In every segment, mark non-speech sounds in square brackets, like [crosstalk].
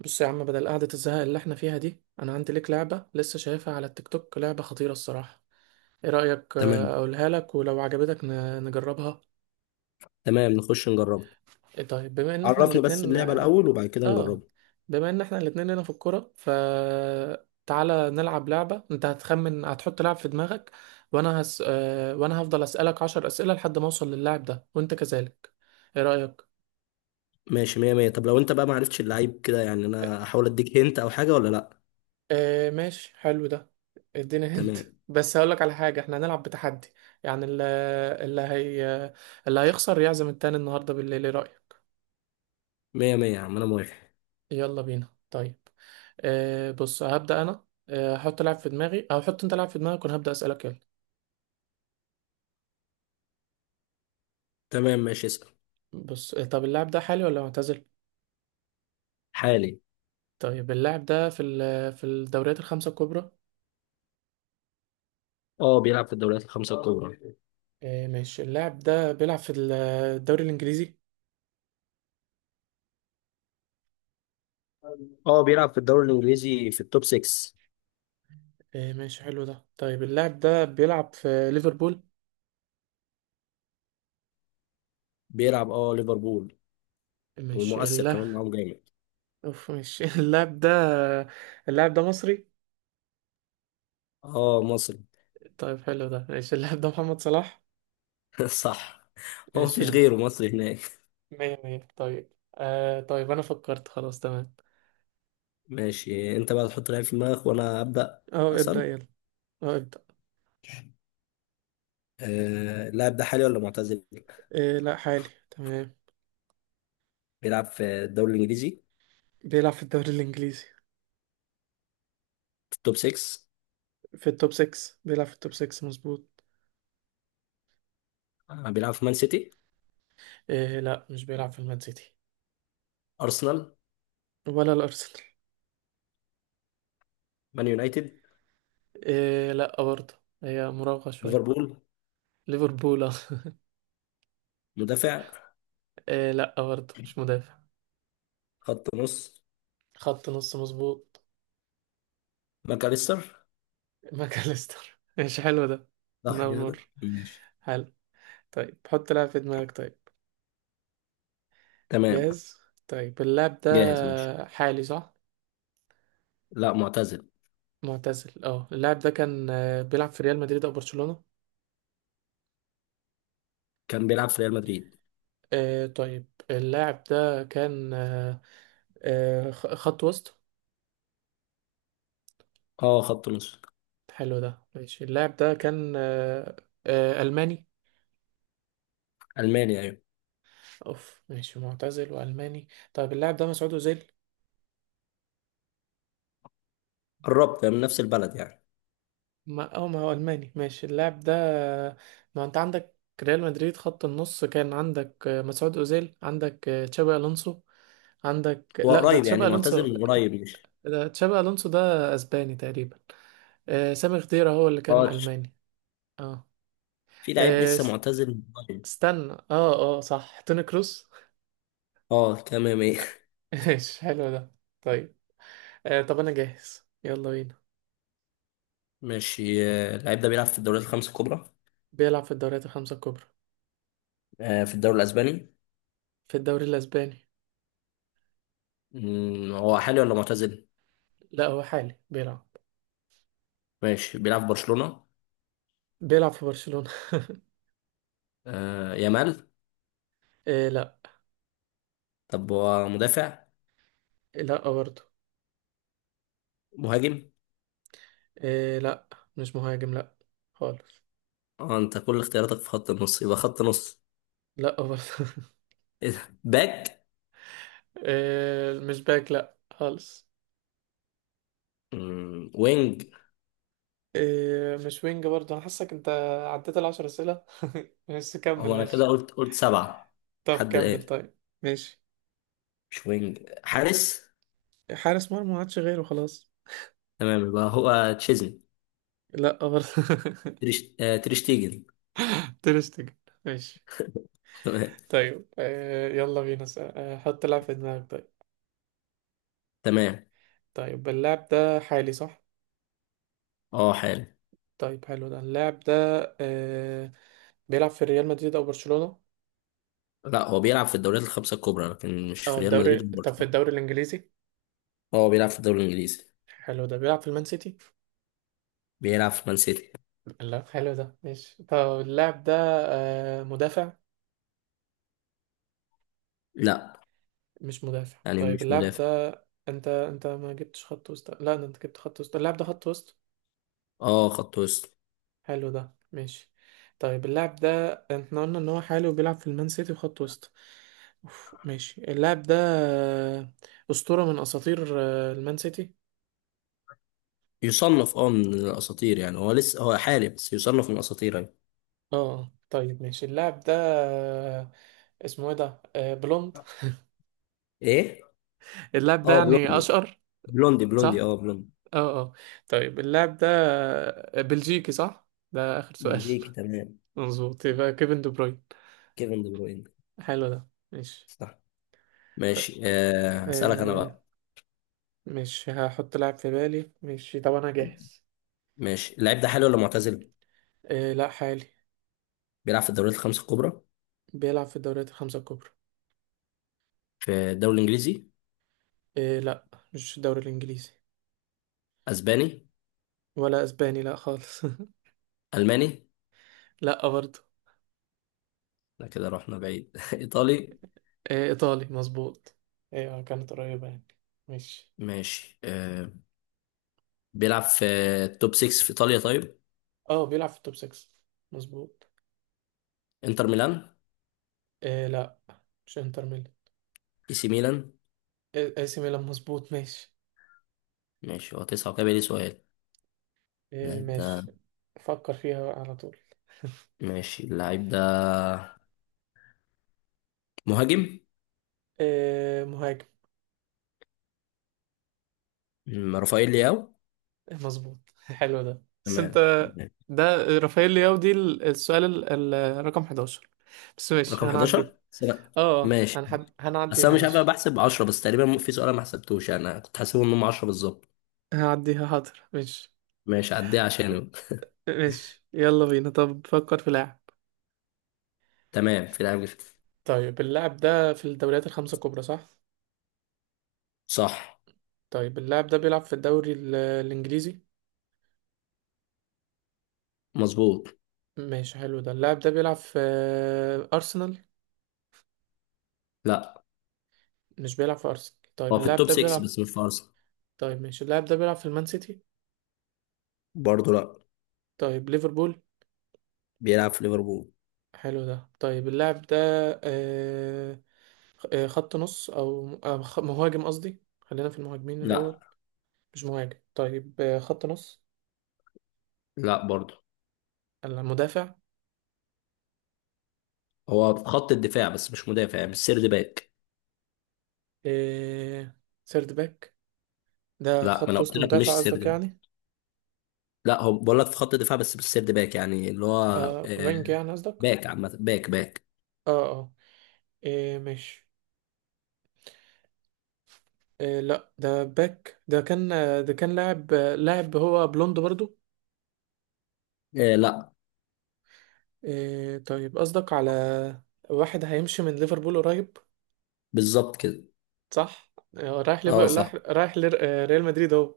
بص يا عم، بدل قعدة الزهق اللي احنا فيها دي، انا عندي ليك لعبة لسه شايفها على التيك توك. لعبة خطيرة الصراحة. ايه رأيك؟ تمام. اقولها لك ولو عجبتك نجربها. تمام، نخش نجربها. ايه طيب، بما ان احنا عرفني بس الاتنين اللعبة الأول وبعد كده آه، نجربها. بما ان احنا الاتنين لنا في الكورة، ف تعالى نلعب لعبة. انت هتخمن، هتحط لاعب في دماغك وانا هس... آه، وانا هفضل اسألك عشر اسئلة لحد ما اوصل للاعب ده، وانت كذلك. ايه رأيك؟ ماشي، مية مية. طب لو أنت بقى معرفتش اللعيب كده يعني أنا أحاول أديك هنت أو حاجة، ولا لأ؟ آه ماشي، حلو ده. اديني هنت. تمام. بس هقولك على حاجة، احنا هنلعب بتحدي، يعني اللي هي اللي هيخسر يعزم التاني النهاردة بالليل. ايه رأيك؟ مية مية يا عم، أنا موافق. يلا بينا طيب. آه بص، هبدأ انا. هحط لاعب في دماغي او حط انت لاعب في دماغك، وانا هبدأ أسألك. يلا. تمام، ماشي، اسأل. بص، طب اللاعب ده حالي ولا معتزل؟ حالي. طيب اللاعب ده في في الدوريات الخمسة الكبرى؟ أه، بيلعب في الدوريات الخمسة الكبرى. آه ماشي، اللاعب ده بيلعب في الدوري الإنجليزي. أه، بيلعب في الدوري الإنجليزي في التوب 6. آه ماشي، حلو ده. طيب اللاعب ده بيلعب في ليفربول؟ بيلعب، أه، ليفربول. ماشي. ومؤثر كمان معاهم جامد. اوف، مش [laughs] اللاعب ده. اللاعب ده مصري؟ أه، مصري. طيب حلو ده ماشي. اللاعب ده محمد صلاح. [laughs] صح. هو ماشي يا مفيش عم. غيره مصري هناك. مية مية. طيب، آه طيب انا فكرت خلاص، تمام. ماشي، أنت بقى تحط لعيب في دماغك وأنا أبدأ اه ابدأ أسأل. يلا. اه ابدأ. اللاعب ده حالي ولا معتزل؟ آه لا، حالي، تمام. بيلعب في الدوري الانجليزي. بيلعب في الدوري الانجليزي. في التوب 6. في التوب 6. بيلعب في التوب 6، مظبوط. بيلعب في مان سيتي؟ آه لا، مش بيلعب في المان سيتي. ارسنال؟ ولا الارسنال. مان يونايتد؟ آه لا برضه. هي مراوغة شوية. ليفربول؟ ليفربول، آه. [laughs] مدافع؟ لا برضه، مش مدافع. خط نص. خط نص، مظبوط. ماكاليستر. ماكاليستر. ماشي حلو ده. من صح أول كده؟ مرة. ماشي، حلو. طيب حط لعب في دماغك طيب. تمام. جاهز. طيب اللاعب ده جاهز. ماشي. حالي صح؟ لا، معتزل. معتزل. اه اللاعب ده كان بيلعب في ريال مدريد او برشلونة؟ كان بيلعب في ريال مدريد. آه طيب، اللاعب ده كان خط وسط. اه، خط نص. حلو ده ماشي. اللاعب ده كان آه ألماني. الماني، ايوه. اوف ماشي، معتزل وألماني. طيب اللاعب ده مسعود أوزيل. قربت يعني من نفس البلد يعني. ما اه، ما هو الماني. ماشي اللاعب ده، ما انت عندك ريال مدريد، خط النص، كان عندك مسعود اوزيل، عندك تشابي الونسو، عندك. هو لا، ده قريب تشابي يعني، معتزل الونسو، من قريب، مش... ده تشابي الونسو، ده اسباني تقريبا. سامي خضيرة هو اللي كان اه. الماني. اه. في لعيب آه، لسه س- معتزل من قريب. استنى. اه اه، صح، توني كروس. اه، تمام، ايه. [laughs] [laughs] ماشي حلو ده. طيب، طب انا جاهز، يلا بينا. ماشي. اللعيب ده بيلعب في الدوريات الخمس الكبرى. بيلعب في الدوريات الخمسة الكبرى. في الدوري الاسباني. في الدوري الاسباني. هو حالي ولا معتزل؟ لا هو حالي، بيلعب. ماشي، بيلعب في برشلونة. بيلعب في برشلونة. آه، يامال. [laughs] لا. طب هو مدافع؟ لا برضه. مهاجم؟ إيه لا، مش مهاجم لا خالص. اه، انت كل اختياراتك في خط النص، يبقى خط نص. لا برضه. [laughs] ايه ده، باك؟ إيه مش باك، لا خالص. وينج؟ إيه مش وينج برضه. انا حاسك انت عديت العشر اسئله، [laughs] بس كمل هو انا كده ماشي. قلت سبعة طب لحد كمل الآن. طيب. ماشي. مش وينج، حارس. حارس مرمى، ما عادش غيره خلاص. تمام، يبقى هو تشيزني. لا برضه. [laughs] تريشتيجن. ترستج. ماشي. [laughs] تمام. طيب إيه، يلا بينا. حط لاعب في دماغك طيب. تمام. طيب اللاعب ده حالي صح؟ اه، حارس. طيب حلو ده، اللاعب ده إيه، بيلعب في ريال مدريد او برشلونة؟ لا، هو بيلعب في الدوريات الخمسة الكبرى لكن مش اه في ريال الدوري، مدريد طب في وبرشلونة. الدوري الانجليزي. هو بيلعب في الدوري الإنجليزي. حلو ده. بيلعب في المان سيتي؟ بيلعب في مان سيتي. لا حلو ده ماشي. طب اللاعب ده مدافع؟ لا، مش مدافع. يعني طيب مش اللاعب مدافع. ده، انت ما جبتش خط وسط. لا ده انت جبت خط وسط. اللاعب ده خط وسط. اه، خط وسط. حلو ده ماشي. طيب اللاعب ده، احنا قلنا ان هو حالي وبيلعب في المان سيتي وخط وسط. أوف. ماشي. اللاعب ده آه، أسطورة من أساطير المان سيتي. يصنف اه من الاساطير يعني، هو لسه هو حالي بس يصنف من الاساطير يعني. اه طيب ماشي. اللاعب ده آه، اسمه ايه ده، بلوند، ايه. اللاعب ده اه، يعني بلوندي اشقر؟ بلوندي بلوندي صح. اه بلوندي. اه اه. طيب اللاعب ده بلجيكي صح؟ ده اخر سؤال. بلجيكي، تمام. [laughs] مظبوط. يبقى كيفن دي بروين. كيفن دي بروين. حلو ده ماشي. صح. طيب ماشي، هسألك انا آه، بقى. مش هحط لاعب في بالي، ماشي. طب انا جاهز. ماشي، اللاعب ده حالي ولا معتزل؟ آه لا، حالي. بيلعب في الدوريات الخمسة الكبرى. بيلعب في الدوريات الخمسة الكبرى. في الدوري الانجليزي. آه لا، مش الدوري الانجليزي. اسباني. ولا اسباني، لا خالص. [laughs] الماني. لا برضه. لا كده رحنا بعيد. [laughs] ايطالي. آه ايطالي، مظبوط. ايوه كانت قريبة يعني. ماشي. ماشي. بيلعب في التوب 6 في ايطاليا، طيب. اه بيلعب في التوب 6، مظبوط. انتر ميلان؟ آه لا، مش انتر ميلان. اي سي ميلان. اي سي ميلان، مظبوط. ماشي. ماشي، هو تسعة وكده بقى لي سؤال. إيه اللاعب ده... ماشي. فكر فيها على طول. ماشي، اللعيب ده مهاجم؟ إيه مهاجم. رافائيل لياو. مظبوط. [laughs] حلو ده، بس انت، تمام. تمام. ده رافائيل لياو. دي السؤال رقم 11، بس ماشي رقم هنعديها. 11 سنة؟ اه اه، ماشي، بس انا هنعديها مش عارف، انا مش. بحسب 10 بس تقريبا، في سؤال أنا ما حسبتوش يعني. انا كنت حاسبهم انهم 10 بالظبط. هنعديها، حاضر، مش. ماشي، عديها عشانه. مش، يلا بينا. طب فكر في لاعب. تمام، في لعيب طيب اللاعب ده في الدوريات الخمسة الكبرى صح؟ صح، طيب اللاعب ده بيلعب في الدوري الإنجليزي. مظبوط. ماشي حلو ده. اللاعب ده بيلعب في أرسنال؟ لا، مش بيلعب في أرسنال. طيب هو في اللاعب التوب ده 6 بيلعب. بس مش في ارسنال. طيب ماشي، اللاعب ده بيلعب في المان سيتي؟ برضه لا. طيب ليفربول؟ بيلعب في ليفربول. حلو ده. طيب اللاعب ده آه، خط نص أو مهاجم، قصدي خلينا في المهاجمين لا. الأول. مش مهاجم. طيب خط نص. لا برضه. المدافع. هو في خط الدفاع بس مش مدافع، يعني مش سيرد باك. آه، سيرد باك. ده لا، ما خط انا قلت وسط لك مدافع مش سيرد قصدك باك. يعني. لا، هو بقول لك في خط الدفاع بس مش سيرد باك، يعني اللي هو... آه، وينج يعني قصدك. باك عامة، باك باك. اه اه. ماشي. لا، ده باك. ده كان ده كان لاعب، لاعب هو بلوند برضو. إيه لا. إيه طيب قصدك على واحد هيمشي من ليفربول قريب. بالظبط كده. صح. رايح اه، ليفر، صح، رايح ريال مدريد اهو.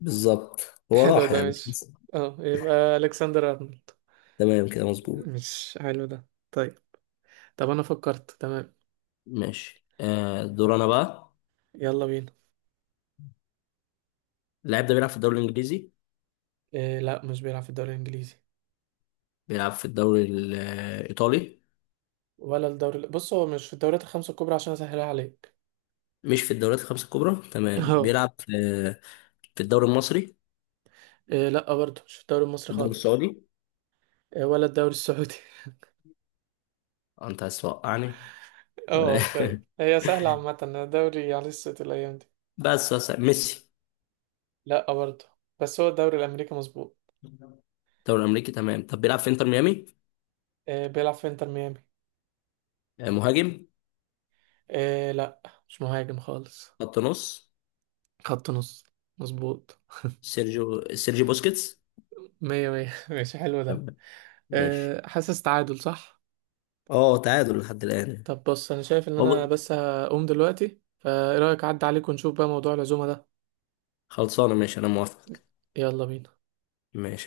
بالظبط. [laughs] هو حلو راح ده، يعني، مش مش. لسه. اه يبقى الكسندر ارنولد. تمام كده، مظبوط. مش، حلو ده طيب. طب انا فكرت تمام. ماشي، دور انا بقى. يلا بينا. اللاعب ده بيلعب في الدوري الانجليزي؟ إيه لا، مش بيلعب في الدوري الانجليزي. بيلعب في الدوري الايطالي؟ ولا الدوري بص، هو مش في الدوريات الخمسة الكبرى عشان اسهلها عليك. مش في الدوريات الخمسة الكبرى، [laughs] تمام. اهو. بيلعب في الدوري المصري؟ إيه لا برضه، مش في الدوري في المصري الدوري خالص. السعودي؟ إيه ولا الدوري السعودي. [laughs] آه، انت عايز توقعني. [laughs] اه شوية، تمام. هي سهلة عامة الدوري على الست الأيام دي. بس ميسي؟ لا برضه. بس هو الدوري الامريكي، مظبوط. الدوري الامريكي، تمام. طب بيلعب في انتر ميامي. آه بيلعب في انتر ميامي. آه، مهاجم؟ آه لا، مش مهاجم خالص. خط نص. خط نص. مظبوط. سيرجيو بوسكيتس. مية مية. [laughs] ماشي حلو ده. تمام. ماشي. آه حاسس تعادل صح؟ اه، تعادل لحد الآن. طب بص، انا شايف ان انا وب... بس هقوم دلوقتي، فايه رايك اعدي عليك ونشوف بقى موضوع العزومه ده؟ خلصانة، ماشي، أنا موافق. يلا بينا. ماشي.